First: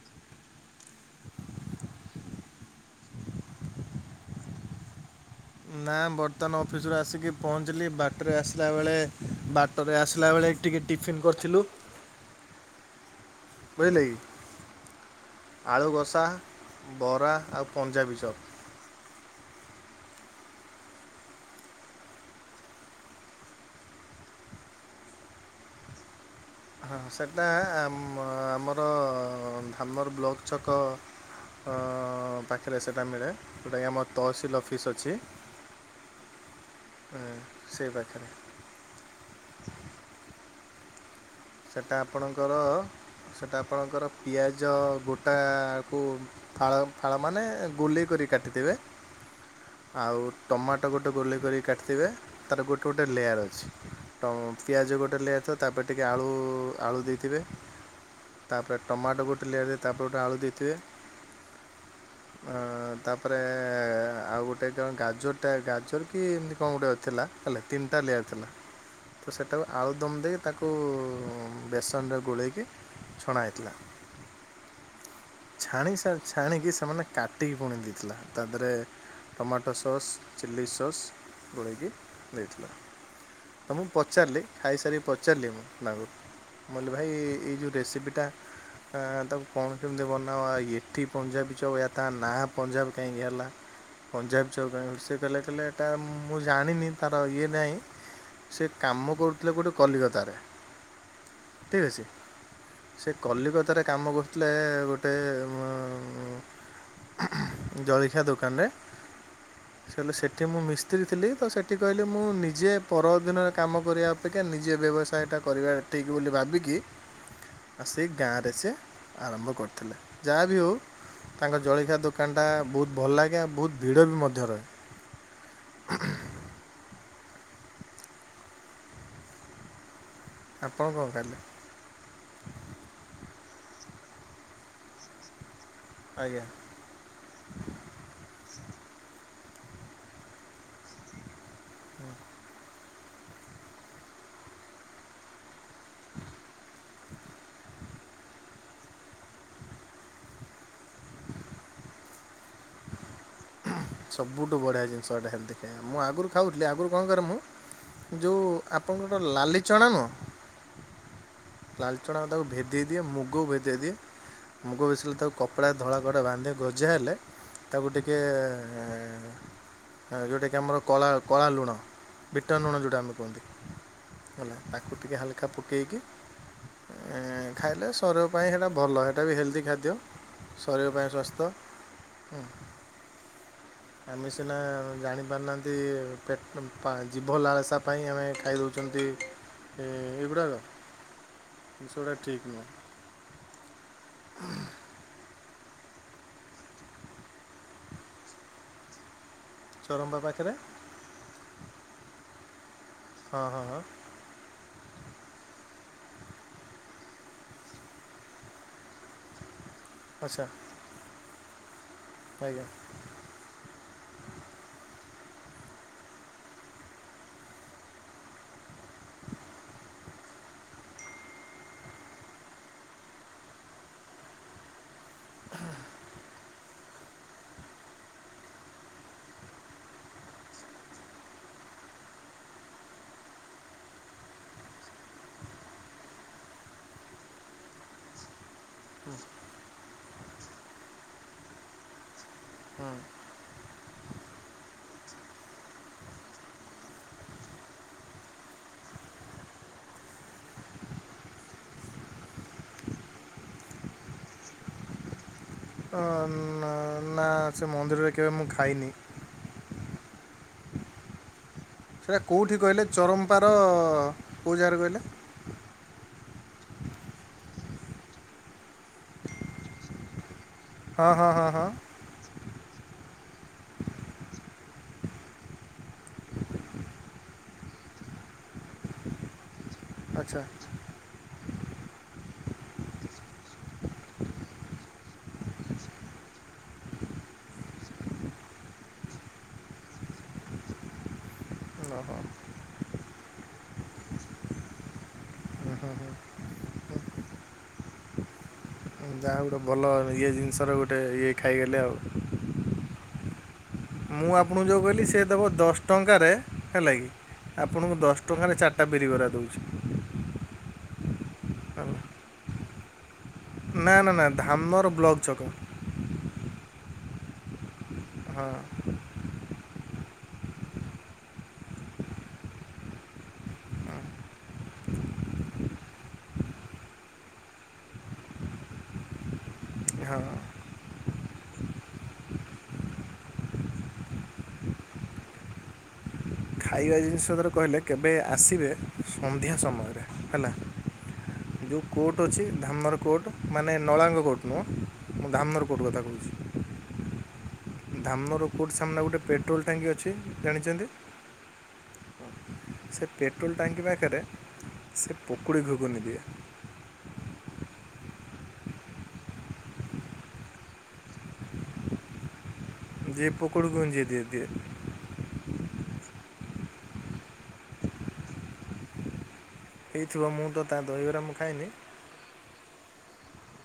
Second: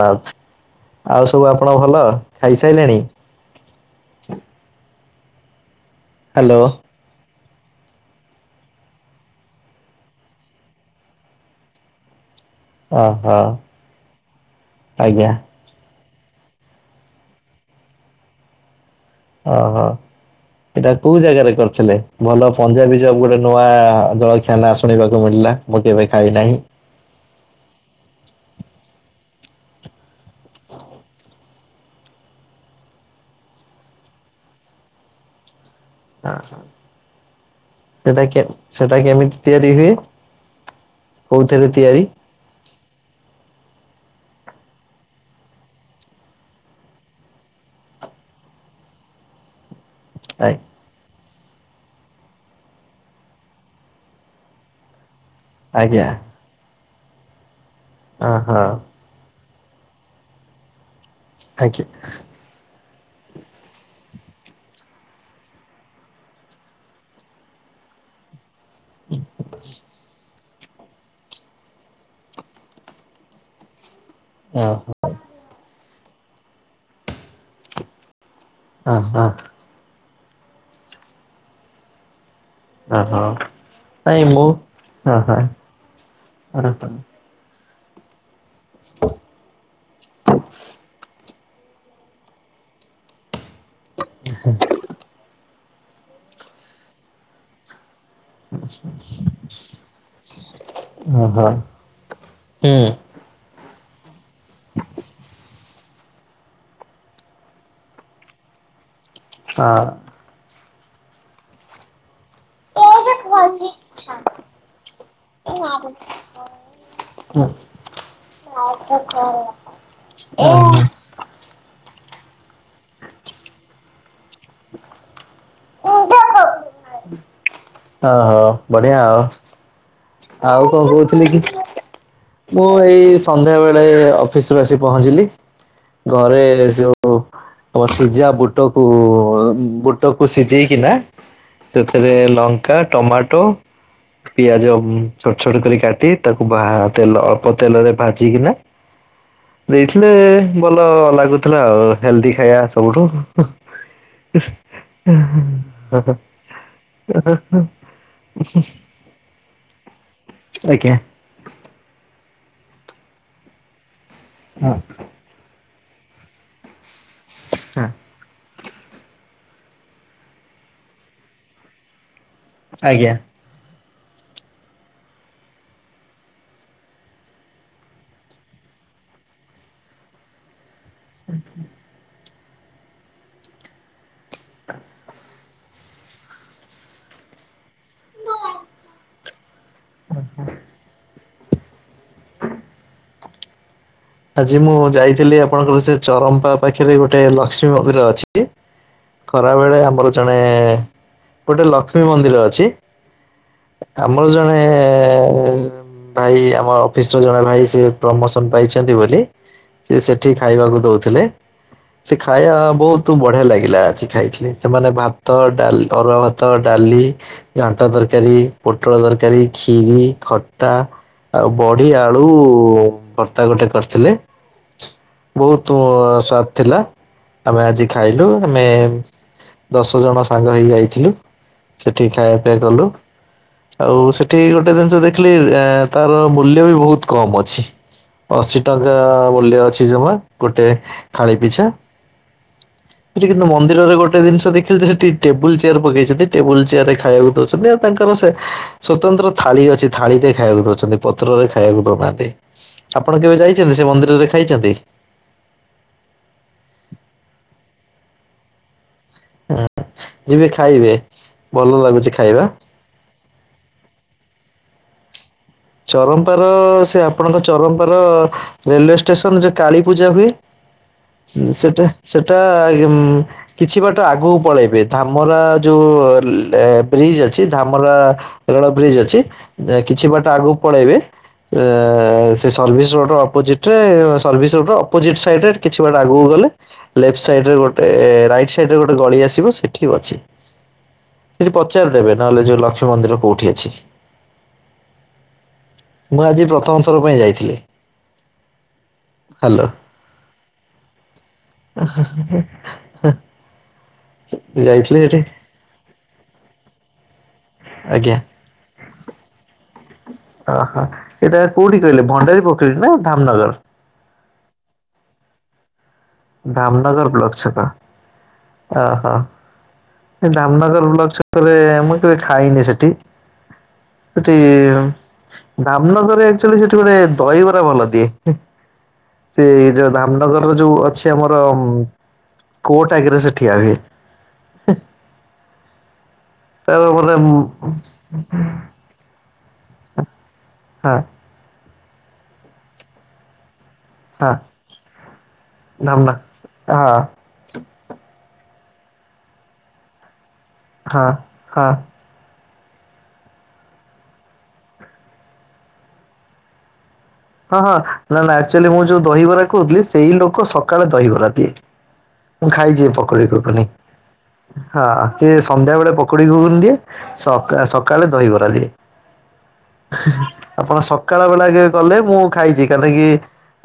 Mouth ଆଉ ସବୁ ଆପଣ ଭଲ? ଖାଇସାରିଲେଣି? ନା ହ୍ୟାଲୋ ବର୍ତ୍ତମାନ ଅଫିସୁରୁ ଆସିକି ପହଞ୍ଚିଲି ବାଟରେ ଆସିଲା ବେଳେ ବାଟରେ ଆସିଲା ବେଳେ ଟିକେ ଟିଫିନ୍ କରିଥିଲୁ। ଓହୋ ଆଜ୍ଞା। ଆଳୁକଷା ବରା ଆଉ ପଞ୍ଜାବୀ ଚପ୍। ଓହୋ। ଏଇଟା କୋଉ ଜାଗାରେ କରିଥିଲେ? ଭଲ ପଞ୍ଜାବୀ ଚପ ଗୋଟେ ନୂଆ ଜଳଖିଆ ଶୁଣିବାକୁ ମିଳିଲା। ମୁଁ କେବେଖାଇ ନାହିଁ। ହଁ ସେଟା ଆମ ଆମର ଧାମର ବ୍ଲକ ଛକ ପାଖରେ ସେଇଟା ମିଳେ ଯେଉଁଟାକି ଆମର ତହସିଲ ଅଫିସ୍ ଅଛି। ଏଁ, ସେଇ ସେଟା ପାଖରେ କେ ସେଟା କେମିତି ତିଆରି ହୁଏ? କୋଉଥିରେ ସେଇଟା ତିଆରି ଆପଣଙ୍କର ସେଇଟା ଆପଣଙ୍କର ପିଆଜ ଗୋଟାକୁ ଫାଳ ଫାଳମାନେ ଗୁଲେଇ କରି କାଟିଦେବେ। [unintelligible] ଆଉ ଟୋମାଟ। ତାକୁ ଗୋଟେ ଗୋଲେଇ କରିକି କାଟିଥିବେ ତାର ଗୋଟେ ଗୋଟେ ଲେୟାର୍ ଅଛି ତ ପିଆଜ ଗୋଟେ ଲେୟାର୍ ତ ତାପରେ ଟିକେ ଆଜ୍ଞା ଆଳୁ ଆଳୁ ଦେଇଥିବେ ଓହୋ ତାପରେ ଟମାଟୋ ଗୋଟେ ଲେୟାର୍ ଦେଇ ତା ଉପରେ ଗୋଟେ ଆଳୁ ଦେଇଥିବେ। ଆଜ୍ଞା। ତାପରେ ଆଉ ଗୋଟେ କଣ ଗାଜରଟା ଗାଜର କି ଏମତି କଣ ଗୋଟେ ଥେଲା। ହେଲେ ତିନିଟା ଲେୟାର ଥିଲା ତ ସେଇଟାକୁ ଆଳୁଦମ୍ ଦେଇକି ତାକୁ ବେସନରେ ଗୋଳେଇକି ଛଣା ହେଇଥିଲା। ଅ ହଁ ଛାଣିକି ସିଆଡେ ଛାଣିକି ସେମାନେ କାଟିକି ପୁଣି ଦେଇଥିଲା ତା ଦେହରେ ଓହୋ tomato tomato sauce chilli sauce ଗୋଳେଇକି ଦେଇଥିଲା। ଓହୋ ତ ମୁଁ ନାଇଁ ପଚାରିଲି ମୁଁ ଖାଇସାରିକି ଓହୋ ପଚାରିଲି ମୁଁ ତାଙ୍କୁ ଓହୋ ମୁରଲି ଭାଇ ଏ ଏଇ ଯୋଉ ରେସିପିଟା ଆ ତାକୁ କଣ କେମିତି ବନାଅ ଏଠି ପଞ୍ଜାବୀ ଛୁଆ କାହିଆ କଥା ନାଁ ପଞ୍ଜାବୀ କାହିଁକି ହେଲା? ପଞ୍ଜାବୀ ଛୁଆ କହି ସେ କହିଲେ କହିଲେ ଏଟା ମୁଁ ଜାଣିନି ତାର ଇଏ ନାଇଁ। ସେ କାମ କରୁଥିଲା କୁଆଡେ କଲିକତାରେ। ଓହୋ। ଠିକ୍ ଅଛି ସେ କଲିକତାରେ କାମ କରୁଥିଲା ଗୋଟେ ଉଁ ଜଳଖିଆ ଦୋକାନରେ ହଁ କହିଲେ ସେଠି ମୁଁ ମିସ୍ତ୍ରୀ ଥିଲି ତ ସେଠି କହିଲି ମୁଁ ନିଜେ ପରଅଧୀନରେ କାମ କରିଆ ଅପେକ୍ଷା ନିଜେ ବ୍ୟବସାୟଟା କରିବା ଠିକ୍ ବୋଲି ଭାବିକି ଆ ସେଇ ଗାଁରେ ସେ ଆରମ୍ଭ କରିଥିଲେ ଯାହା ବିି ହେଉ ତାଙ୍କ ଜଳଖିଆ ଦୋକାନଟା ବହୁତ୍ ଭଲ ଲାଗେ ଆଉ ବହୁତ୍ ଭିଡ଼ ବି ମଧ୍ୟ ରହେ। ଓହୋ ବଢିଆ ଆଉ, ଆଉ କଣ ଆପଣ କହୁଥିଲି ଖାଇଲେ କି? ମୁଁ ଏଇ ସନ୍ଧ୍ୟାବେଳେ ଅଫିସରୁ ଆସି ପହଞ୍ଚିଲି ଘରେ ଆଜ୍ଞା ଓ ସିଝା ବୁଟକୁ ବୁଟକୁ ସିଝେଇକିନା ସେଥିରେ ଲଙ୍ଗ କା ଟମାଟୋ ପିଆଜ ଛୋଟ ଛୋଟ କରି କାଟି ତାକୁ ବା ତେଲ ପ ତେଲରେ ଭାଜିକିନା ଦେଇଥିଲେ ଭଲ ଲାଗୁଥିଲା ଆଉ ହେଲ୍ଦି ଖାଇବା ସବୁଠୁ ସବୁଠୁ ବଢ଼ିଆ ଜିନିଷ ଏଇଟା ହେଲ୍ଦି ଖାଇବା ମୁଁ ଆଗରୁ ଖାଉଥିଲି ଆଗରୁ କଣ କରେ ମୁଁ ଯୋଉ ଆପଣଙ୍କର ଲାଲିଚଣା ନୁହଁ? ଆଜ୍ଞା। ଲାଲଚଣା ଅଦାକୁ ଭେଦେଇ ଦିଏ ମୁଗକୁ ଭେଦେଇ ଦିଏ ହଁ ମୁଗ ମିଶିଲେ ତାକୁ କପଡ଼ା ଧଳା କପଡା ବାନ୍ଧି ଗଜା ହେଲେ ତାକୁ ଟିକେ ଟା ଯୋଉଟା କି ଆମର କଳା କଳା ଲୁଣ। ବିଟନୁଣ ଯୋଉଟା ଆଜ୍ଞା। ଆମେ କୁହନ୍ତି ହେଲା ତାକୁ ଟିକେ ହାଲକା ପକେଇକି ଏ ଖାଇଲେ ଶରୀର ପାଇଁ ସେଇଟା ଭଲ ସେଇଟା ବି ହେଲ୍ଦି ଖାଦ୍ୟ ଶରୀର ପାଇଁ। ବ୍ୟସ୍ତ ହୁଁ ଆମେ ସିନା ଜାଣି ପାରୁନାହାନ୍ତି। ଏ ପେ-ପା-ଜୀଭ ଲାଳସା ପାଇଁ ଆମେ ଖାଇଦଉଛନ୍ତି। ଏ ଏଗୁଡାକ ସେଗୁଡା ଠିକ୍ ନୁହଁ। ଆଜି ମୁଁ ଯାଇଥିଲି ଆପଣଙ୍କର ସେ ଚରମ୍ପା ପାଖରେ ଗୋଟେ ଲକ୍ଷ୍ମୀ ମନ୍ଦିର ଅଛି। ଖରାବେେଳେ ଆମର ଚରମ୍ପା ଜଣେ ପାଖରେ ଗୋଟେ ଲକ୍ଷ୍ମୀ ମନ୍ଦିର ଅଛି। ହଁ ହଁ ହଁ। ଆମର ଜଣେ ଭାଇ ଆମ ଅଫିସର ଜଣେ ଭାଇ ସେ ପ୍ରମୋସନ ପାଇଛି। ସେନ୍ତି ବୋଲି ସେ ସେଠି ଆଚ୍ଛା ଖାଇବାକୁ ଦଉଥିଲେ। ସେ ଖାଇବା ଆଜ୍ଞା ବହୁତ ତୁ ବଢିଆ ଲାଗିଲା ଆଜି ଖାଇଥିଲି। ସେମାନେ ଭାତ ଡାଲି ଅରୁଆ ଭାତ ଡାଲି ଘାଣ୍ଟ ତରକାରୀ ପୋଟଳ ତରକାରୀ, ଖିରି, ଖଟା ଆଉ ବଢି ଆଳୁ ତା ଗୋଟେ କରିଥିଲେ। ବହୁତ ସ୍ଵାଦ ଥିଲା। ଆମେ ଆଜି ଖାଇଲୁ। ଆମେ ଦଶ ଜଣ ସାଙ୍ଗ ହେଇ ଯାଇଥିଲୁ। ସେଠି ଖାଇବା ପିବା କଲୁ। ଆଉ ସେଇଠି ଗୋଟେ ଜିନିଷ ଦେଖିଲି ତାର ମୂଲ୍ୟ ବି ବହୁତ କମ୍ ଅଛି। ଅଶୀ ଟଙ୍କା ମୂଲ୍ୟ ଅଛି ଜମା ଗୋଟେ ଥାଳି ପିଛା। ହଁ ନ- ସେଠି କିନ୍ତୁ ମନ୍ଦିରରେ ଗୋଟେ ଜିନିଷ ଦେଖିଲେ ଯେ ସେଠି ଟେବୁଲ ଚେୟାର ପକେଇଛନ୍ତି ଟେବୁଲ ଚେୟାର ରେ ଖାଇବାକୁ ଦଉଛନ୍ତି ଆଉ ତାଙ୍କର ସେ ସ୍ଵତନ୍ତ୍ର ଥାଳି ଅଛି ଥାଳିରେ ଖାଇବାକୁ ଦଉଛନ୍ତି ପତ୍ରରେ ଖାଇବାକୁ ଦେବାର ନାହଁ। ଆପଣ କେବେ ଯାଇଛନ୍ତି ସେ ମନ୍ଦିରରେ ଖାଇଛନ୍ତି? ଅ ନା ସେ ମନ୍ଦିରରେ କେବେ ମୁଁ ଖାଇନି। ହଁ ଯିବେ ଖାଇବେ ଭଲ ଲାଗୁଛି ସେଇଟା ଖାଇବା। କେଉଁଠି କହିଲେ ଚରମ୍ପାର କେଉ‌ ଯାଗାର କହିଲେ? ଚରମ୍ପାର ସେ ଆପଣଙ୍କ ଚରମ୍ପାର ରେଲୱେ ଷ୍ଟେସନ ଯୋଉ କାଳୀ ପୂଜା ହୁଏ। ହଁ ହଁ ହଁ ହଁ ସେଟା ସେଟା କିଛି ବାଟ ଆଗକୁ ପଳେଇବେ। ଧାମରା ଯୋଉ ବ୍ରିଜ ଅଛି ଧାମରା ରେଳ ବ୍ରିଜ୍ ଅଛି କିଛି ବାଟ ଆଚ୍ଛା ଆଗକୁ ପଳେଇବେ ସେ ସର୍ଭିସ୍ ରୋଡ ଅପୋଜିଟରେ ସର୍ଭିସ୍ ରୋଡ ର ଅପୋଜିଟ୍ ସାଇଡ କିଛି ବାଟେ ଆଗକୁ ଗଲେ ଲେଫ୍ଟ ସାଇଡ ରେ ଗୋଟେ ରାଇଟ ସାଇଡରେ ଗୋଟେ ଗଳି ଆସିବ ସେଠି ଅଛି। ସେଠି ପଚାର ଦେବେ ଓହୋ ନହେଲେ ଯେଉଁ ଲକ୍ଷ୍ମୀ ମନ୍ଦିର କଉଠି ଅଛି? ମୁଁ ଆଜି ପ୍ରଥମ ଥର ପାଇଁ ଯାଇଥିଲି। ଯାହା ଗୋଟେ ହ୍ୟାଲୋ ଭଲ ଇଏ ଜିନିଷର ଗୋଟେ ଗ ଇଏ ଖାଇଗଲେ ଆଉ। ମୁଁ ଆପଣଙ୍କୁ ଯୋଉ ଯାଇଥିଲି କହିଲି ସେଠି ସେ ଦେବ ଦଶ୍ ଟଙ୍କାରେ ହେଲା କି ଆପଣଙ୍କୁ ଆଜ୍ଞା ଦଶ ଟଙ୍କାରେ ଚାରିଟା ବିରି କର ଦଉଛି। ଓହୋ ଏଇଟା କୋଉଠି ହେଲା କହିଲେ ଭଣ୍ଡାରୀ ପୋଖରୀ ନା ଧାମନଗର? ନା ନା ନା ଧାମନଗର ବ୍ଲକ ଛକ। ଧାମନଗର ବ୍ଲକ ଛକା। ହଁ ଅ ହ। ଧାମନଗର ବ୍ଲକ ରେ ମୁଁ କେବେ ଖାଇନି ସେଠି। ସେଟି ଧାମନଗରରେ ଏକଚୁଆଲି ସେଠି ଗୋଟେ ଦହିବରା ଭଲ ଦିଏ। ସେ ଯୋଉ ହଁ ଧାମନଗରର ଯୋଉ ଅଛି ଆମର କୋଟ ଆଗରେ ସେ ଠିଆ ହିଏ। ତାର ଖାଇବା ଗୋଟେ ହଁ ଜିନିଷରେ କହିଲେ କେବେ ଆସିବେ ସନ୍ଧ୍ୟା ସମୟ ଆରେ ହେଲା। ହଁ ଯେଉଁ କୋର୍ଟ ଅଛି ଧାମନର କୋର୍ଟ ମାନେ ନଳାଙ୍ଗ କୋର୍ଟ ନୁହଁ ଧାମନର କୋର୍ଟ କଥା କୋହୁଚି। ଅ ଧାମନର କୋର୍ଟ ସାମ୍ନା ଗୋଟେ ପେଟ୍ରୋଲ୍ ଟାଙ୍କି ଅଛି। ଜାଣିଛନ୍ତି ହଁ ହଁ। ସେ ପେଟ୍ରୋଲ୍ ଟାଙ୍କି ପାଖରେ ସେ ପକୁଡ଼ି ଘୁକୁୁନି ଦିଏ। ହଁ ହଁ ନାଁ ନାଁ ଆକ୍ଚୁଆଲି ମୁଁ ଯୋଉ ଦହିବରା କୋହୁଥିଲି ସେଇ ଲୋକ ସକାଳେ ଦହିବରା ଦିଏ। ମୁଁ ଖାଇଚି ପକୁଡ଼ି ଯିଏ ଘୁଘୁନି। ଘୁଗୁନି ଯିଏ ଦିଏ ଦିଏ ହଁ ସିଏ ସନ୍ଧ୍ୟା ବେଳେ ପକୁଡ଼ି ଗୁଗୁନି ଦିଏ ସକା ସକାଳେ ଦହିବରା ଦିଏ। ହେଇଥିବ ମୁଁ ତ ଆପଣ ତା ଦହିବରା ସକାଳ ମୁଁ ବେଳାକେ ଖାଇନି ଗଲେ ମୁଁ ଖାଇଚି କାଲିକି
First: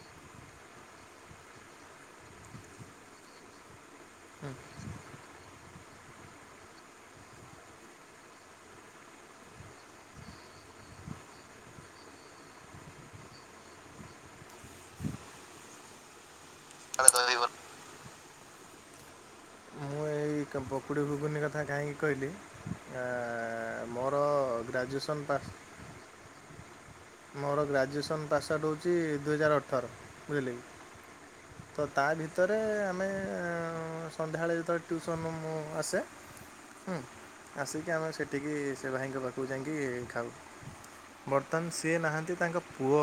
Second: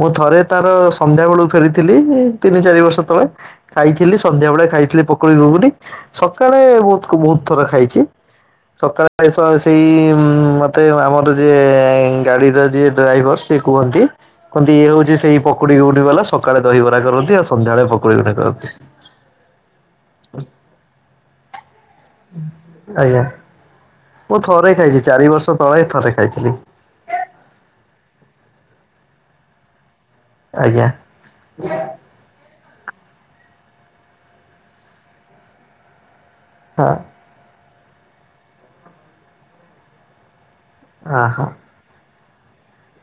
ମୁଁ ଥରେ ତାର ସନ୍ଧ୍ୟାବେଳୁ ଫେରିଥିଲି ତିନି ଚାରି ବର୍ଷ ତଳେ। ଖାଇଥିଲି ସନ୍ଧ୍ୟାବେଳେ ଖାଇଥିଲି ପକୁଡ଼ି ଘୁଘୁନି। ସକାଳେ ବହୁ ବହୁତ ଥର ଖାଇଛି। ସକାଳେ ସେଇ ମତେ ଆମର ଯିଏ ଗାଡିର ଯିଏ ଡ୍ରାଇଭର ସେ କୁହନ୍ତି କୁହନ୍ତି ଇଏ ହଉଛି ସେଇ ପକୁଡି ଘୁଘୁନି ବାଲା ସକାଳେ ଦହିବରା କରନ୍ତି ଆଉ ସନ୍ଧ୍ୟାବେଳେ ପକୁଡ଼ି ଘୁଘୁନି କରନ୍ତି। ମୁଁ ଏଇ ପକୁଡ଼ି ଘୁଘୁନି କଥା କାହିଁକି କହିଲି ଆ ଆଜ୍ଞା ମୁଁ ଥରେ ଖାଇଚି, ଚାରି ବର୍ଷ ତଳେ ଥରେ ଖାଇଥିଲି। ମୋର ଗ୍ରାଜୁଏସନ୍ ପାସ୍ଆଉଟ୍ ହଉଛି ଦୁଇହଜାର ଅଠର ବୁଝିଲେ ଆଜ୍ଞା କି। ତ ତା ଭିତରେ ଆମେ ଅଁ ସନ୍ଧ୍ୟାବେଳେ ଯେତେବେଳେ ଟିଉସନରୁ ମୁ ଆସେ ହଁ। ହୁଁ। ଆସିକି ଆମେ ସେଠିକି ସେ ଭାଇଙ୍କ ପାଖକୁ ଜାଇଁକି ଖାଉ। ଅ ହଁ ବର୍ତ୍ତମାନ ସିଏ ନାହାନ୍ତି ତାଙ୍କ ପୁଅ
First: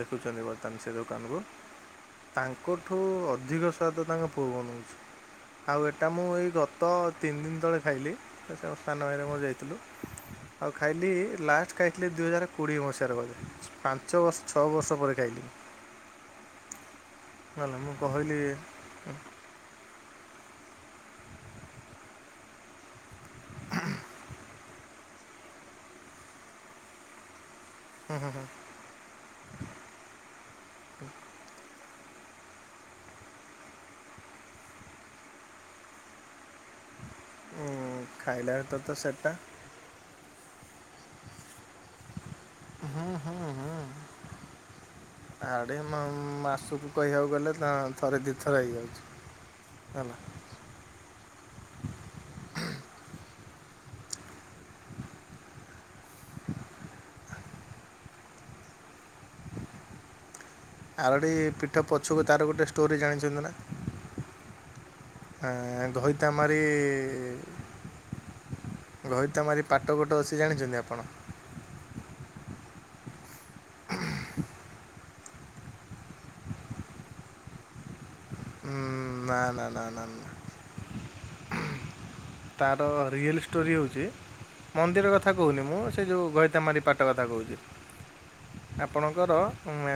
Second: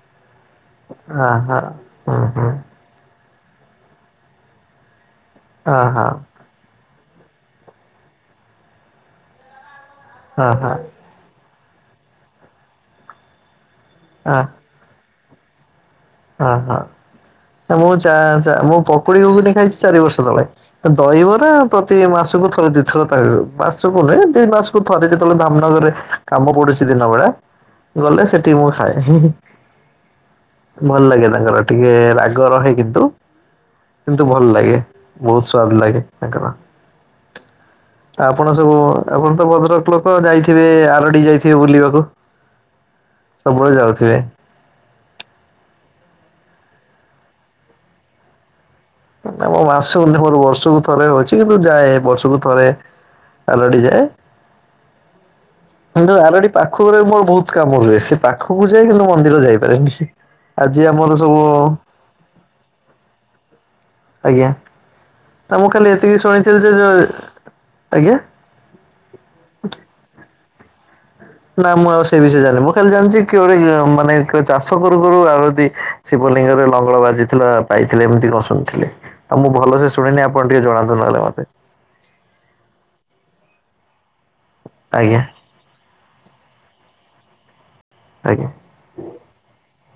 ଦେଖୁଚନ୍ତି ବୋଧେ। ତାଙ୍କ ସେ ଅ ଦୋକାନକୁ ହଁ ହୁଁ ହୁଁ ତାଙ୍କଠୁ ଠୁ ଅଧିକ ସ୍ୱାଦ ତାଙ୍କ ପୁଅ ବନଉଛି ଅ ଆଉ ଏଟା ହଁ। ମୁଁ ଏଇ ଗତ ତ ତିନି ଦିନ ତଳେ ଖାଇଲି ସେ ସାନ ଭାଇର ମୋର ଯାଇଥିଲୁ। ହଁ ଆଉ ହଁ ଖାଇଲି ଲାଷ୍ଟ ଖାଇଥିଲି ଦୁଇହଜାର କୋଡ଼ିଏ ମସିହାରେ ବୋଧେ। ପାଞ୍ଚ ବର୍ଷ ଛଅ ବର୍ଷ ପରେ ଖାଇଲି। ହେଲା ଓହୋ ମୁଁ ଚା କହିଲି ମୁଁ ପକୁଡି ଘୁଘୁନି ଖାଇଛି ଚାରି ବର୍ଷ ତଳେ। ଦହିବରା ପ୍ରତି ମାସକୁ ଥରେ ଦିଥର ତା ମାସକୁ ନୁହେଁ ଦି ମାସ କୁ ଥରେ ଯେତେବେଳେ ଧାମନଗରରେ କାମ ପଡୁଛି ଦିନବେଳା ଗଲେ ସେଠି ମୁଁ ଖାଏ। ହିଁ ହିଁ। ଭଲ ଲାଗେ ତାଙ୍କର ଟିକେ ରାଗ ରହେ କିନ୍ତୁ କିନ୍ତୁ ଭଲ ଲାଗେ। ବହୁତ ସ୍ଵାଦ ଲାଗେ ତାଙ୍କର। ଆପଣ ଖାଇଲା ତ ସବୁ ତ ଆପଣ ସେଟା ତ ଭଦ୍ରକ ଲୋକ୍ କ ଯାଇଥିବେ ଆରଡି ଯାଇଥିବେ ବୁଲିବାକୁ ସବୁବେଳେ ଯାଉଥିବେ। ହୁଁ-ହୁଁ-ହୁଁ। ଆଡେ ମ-ମ୍ ମାସୁକୁ କହିଆକୁ ଗଲେ ଥରେ ଦିଇ ଥର ହେଇଯାଉଛି। ନା ମୋର ମାସକୁ ହେଲା ନୁହେଁ ମୋର ବର୍ଷକୁ ଥରେ ହଉଛି କିନ୍ତୁ ଯାଏ ବର୍ଷକୁ ଥରେ ଆରଡି ଯାଏ। କିନ୍ତୁ ଆରଡି ପାଖରେ ମୋର ବହୁତ କାମ ହୁଏ ସେ ପାଖକୁ ଯାଏ କିନ୍ତୁ ମନ୍ଦିର ଯାଇପାରେନି। ଆଜି ଆମର ଆରଡ଼ି ସବୁ ପିଠ ପଛୁକୁ ତାର ଗୋଟେ ଷ୍ଟୋରି ଜାଣିଛନ୍ତି ନା? ଆଜ୍ଞା ନା ମୁଁ ଖାଲି ଆଁ ଏତିକି ଘଇତାମାରି ଶୁଣିଥିଲି ଯେ ଯୋଉ ଆଜ୍ଞା ଘଇତାମାରି ପାଟ ଗୋଟେ ଅଛି ଜାଣିଛନ୍ତି ଆପଣ? ନା ମୁଁ ଆଉ ସେଇ ବିଷୟରେ ଜାଣିନି ମୁଁ ଖାଲି ଜାଣିଛି କିଏ ଗୋଟେ ମାନେ ଚାଷ କରୁ କରୁ ଆଉ ଯଦି ଶିବଲିଙ୍ଗରେ ଲଙ୍ଗଳ ବାଜିଥିଲା ପାଇଥିଲେ ଏମିତି କସ୍‌ ଉଁ, ଶୁଣିଥିଲି ନା ଆଉ ମୁଁ ନା ଭଲ ନା ସେ ନା ଶୁଣିନି ନା ଆପଣ ଟିକେ ଜଣାନ୍ତୁ ନହେଲେ ମତେ। ତାର ରିଏଲ୍ ଷ୍ଟୋରି ହଉଛି ମନ୍ଦିର ଆଜ୍ଞା କଥା କହୁନି ମୁଁ ସେ ଯେଉଁ ଘଇତାମାରି ପାଟ କଥା କହୁଛି। ଆଜ୍ଞା। ଆପଣଙ୍କର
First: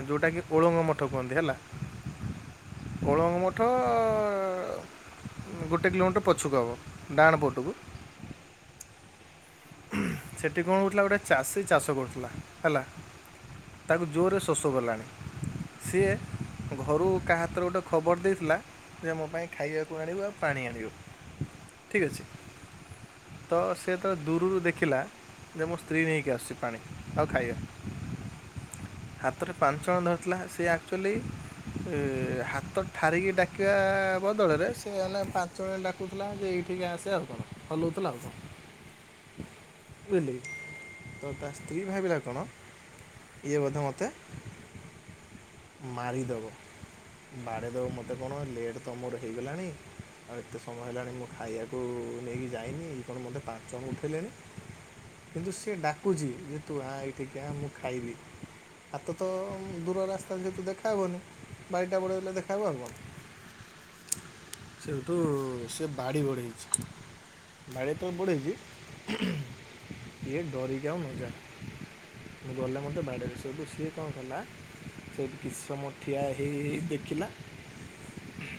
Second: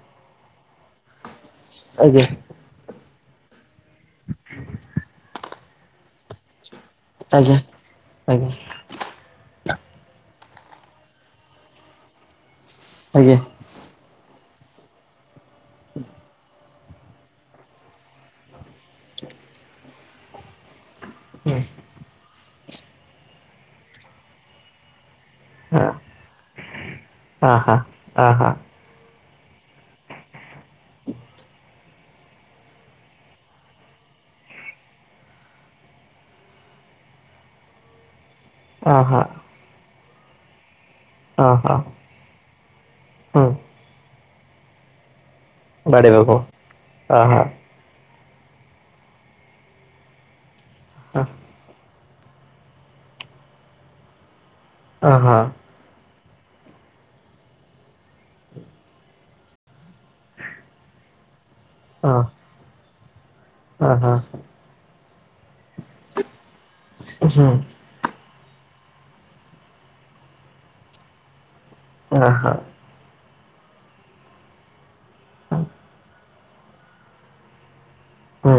ଯୋଉଟାକି ଓଳଙ୍ଗ ମଠ କୁହନ୍ତି ହେଲା। ଆଜ୍ଞା। ଓଳଙ୍ଗ ମଠ ଗୋଟେ କିଲୋମିଟର ପଛକୁ ହବ। ଡାହାଣ ଆଜ୍ଞା। ପଟକୁ ଆଜ୍ଞା। ସେଠି କଣ ହେଉଥିଲା ଗୋଟେ ଚାଷୀ ଚାଷ କରୁଥିଲା ହେଲା ଆଜ୍ଞା। ତାକୁ ଜୋରରେ ଶୋଷ କଲାଣି। ସିଏ ଘରୁ କାହା ହାତରେ ଗୋଟେ ଖବର ଦେଇଥିଲା ଯେ ମୋ ପାଇଁ ଖାଇବାକୁ ଆଣିବୁ ଆଉ ପାଣି ଆଣିବୁ। ହୁଁ। ଠିକ୍ ଅଛି। ତ ସେ ଯେତେବେଳେ ଦୂରରୁ ଦେଖିଲା ଯେ ମୋ ହଁ ସ୍ତ୍ରୀ ନେଇକି ଆସୁଛି ପାଣି ଆଉ ଖାଇବା। ଆହା ଆହା ହାତରେ ପାଞ୍ଚଣ ଧରିଥିଲା ସିଏ ଆକଚୁଲି ଏ ହାତ ଠାରିକି ଡାକିବା ବଦଳରେ ସେ ମେ ପାଞ୍ଚଣରେ ଡା କହୁଥିଲା ଯେ ଏଇଠିକି ଆସେ ଆଉ କଣ ହଲଉଥିଲା ଆଉ କଣ? ଅ ହଁ। ବୁଝିଲି ତ ତା ଆହା ସ୍ତ୍ରୀ ଭାବିଲା କଣ ହୁଁ ଇଏ ବୋଧ ମୋତେ ବାଡ଼େଇବାକୁ ମାରିଦେବ ଆହା ବାଡ଼େଦବ ମୋତେ କଣ ଲେଟ୍ ତ ମୋର ହେଇଗଲାଣି ଆଉ ଏତେ ସମୟ ହେଲାଣି ମୁଁ ଖାଇବାକୁ ନେଇକି ଯାଇନି ଏ କଣ ମୋତେ ପାଞ୍ଚଣ ଉଠେଇଲେଣି କିନ୍ତୁ ସେ ଡାକୁଛି ଯେ ତୁ ଆ ଏଇଠିକି ଆ ମୁଁ ଖାଇବି। ହାତ ତ ଦୂର ରାସ୍ତାରେ ଯେହେତୁ ଦେଖାହବନି ବାଡ଼ିଟା ପଡ଼େଇଲେ ଦେଖାହବ ଆଉ କଣ। ଅ ହଁ। କିନ୍ତୁ ସେ ବାଡି ବଢେଇଛି। ଉଁ ହୁଁ। ବାଡ଼ି ତ ବଢ଼େଇଛି ଇଏ ଡରିକି ଆଉ ନଜା ଗଲେ ମତେ ବାଡିରେ ସେଇଠୁ ସିଏ କଣ କଲା କିଛି ସମୟ ଠିଆ ହେଇ ହେଇ ଦେଖିଲା ହଁ।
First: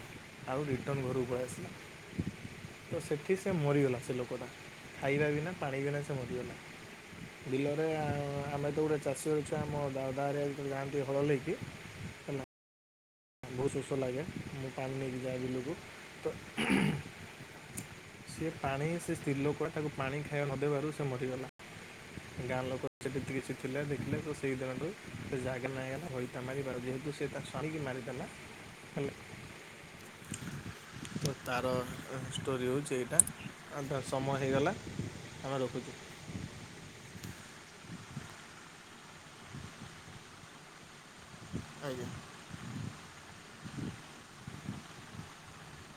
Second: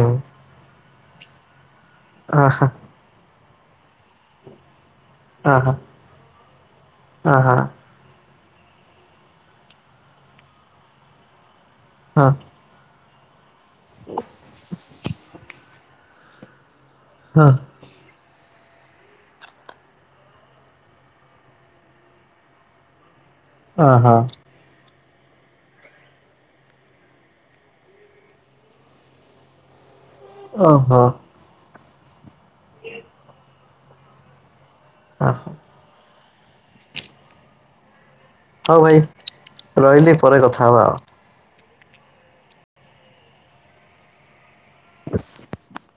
ଆଉ ରିଟନ ଘରକୁ ପଳେଇ ଆସିିଲ। ଓହୋ। ତ ସେଠି ସେ ମରିଗଲା ସେ ଲୋକଟା। ଖାଇବା ବିନା ପାଣି ବିନା ସେ ମରିଗଲା ବିଲରେ ଆମେ ତ ଗୋଟେ ଚାଷୀ ହେଉଛ ଆମ ଦାଦା ହେରିକା ଯେତେବେଳେ ଯାଆନ୍ତି ହଳଲେଇକି ହଁ। ବହୁତ ଶୋଷ ଲାଗେ ମୁଁ ପାଣି ନେଇକି ଯାଏ ବିଲକୁ। ହଁ। ସେ ପାଣି ସେ ସ୍ତ୍ରୀ ଲୋକ ତାକୁ ପାଣି ଖାଇବା ନ ଦେବାରୁ ସେ ମରିଗଲା। ଗାଁ ଲୋକ ସେ [unintelligible] ଥିଲା ଦେଖିଲେ ତ ସେଇ ଦିନଠୁ ସେ ଜାଗା ନାଁ ହେଇଗଲା ଘଇତା ମାରିବାର ଯେହେତୁ ସେ ତା ସ୍ବାମୀକି ମାରି [unintelligible] ଓହୋ। ତାର ଷ୍ଟୋରି ହେଉଛି ଏଇଟା ସମୟ ହେଇଗଲା ଆମେ ରଖୁଛୁ। ହଉ ଭାଇ ରହିଲି ପରେ କଥା ହବା ଆଉ। ଆଜ୍ଞା। [inaudible]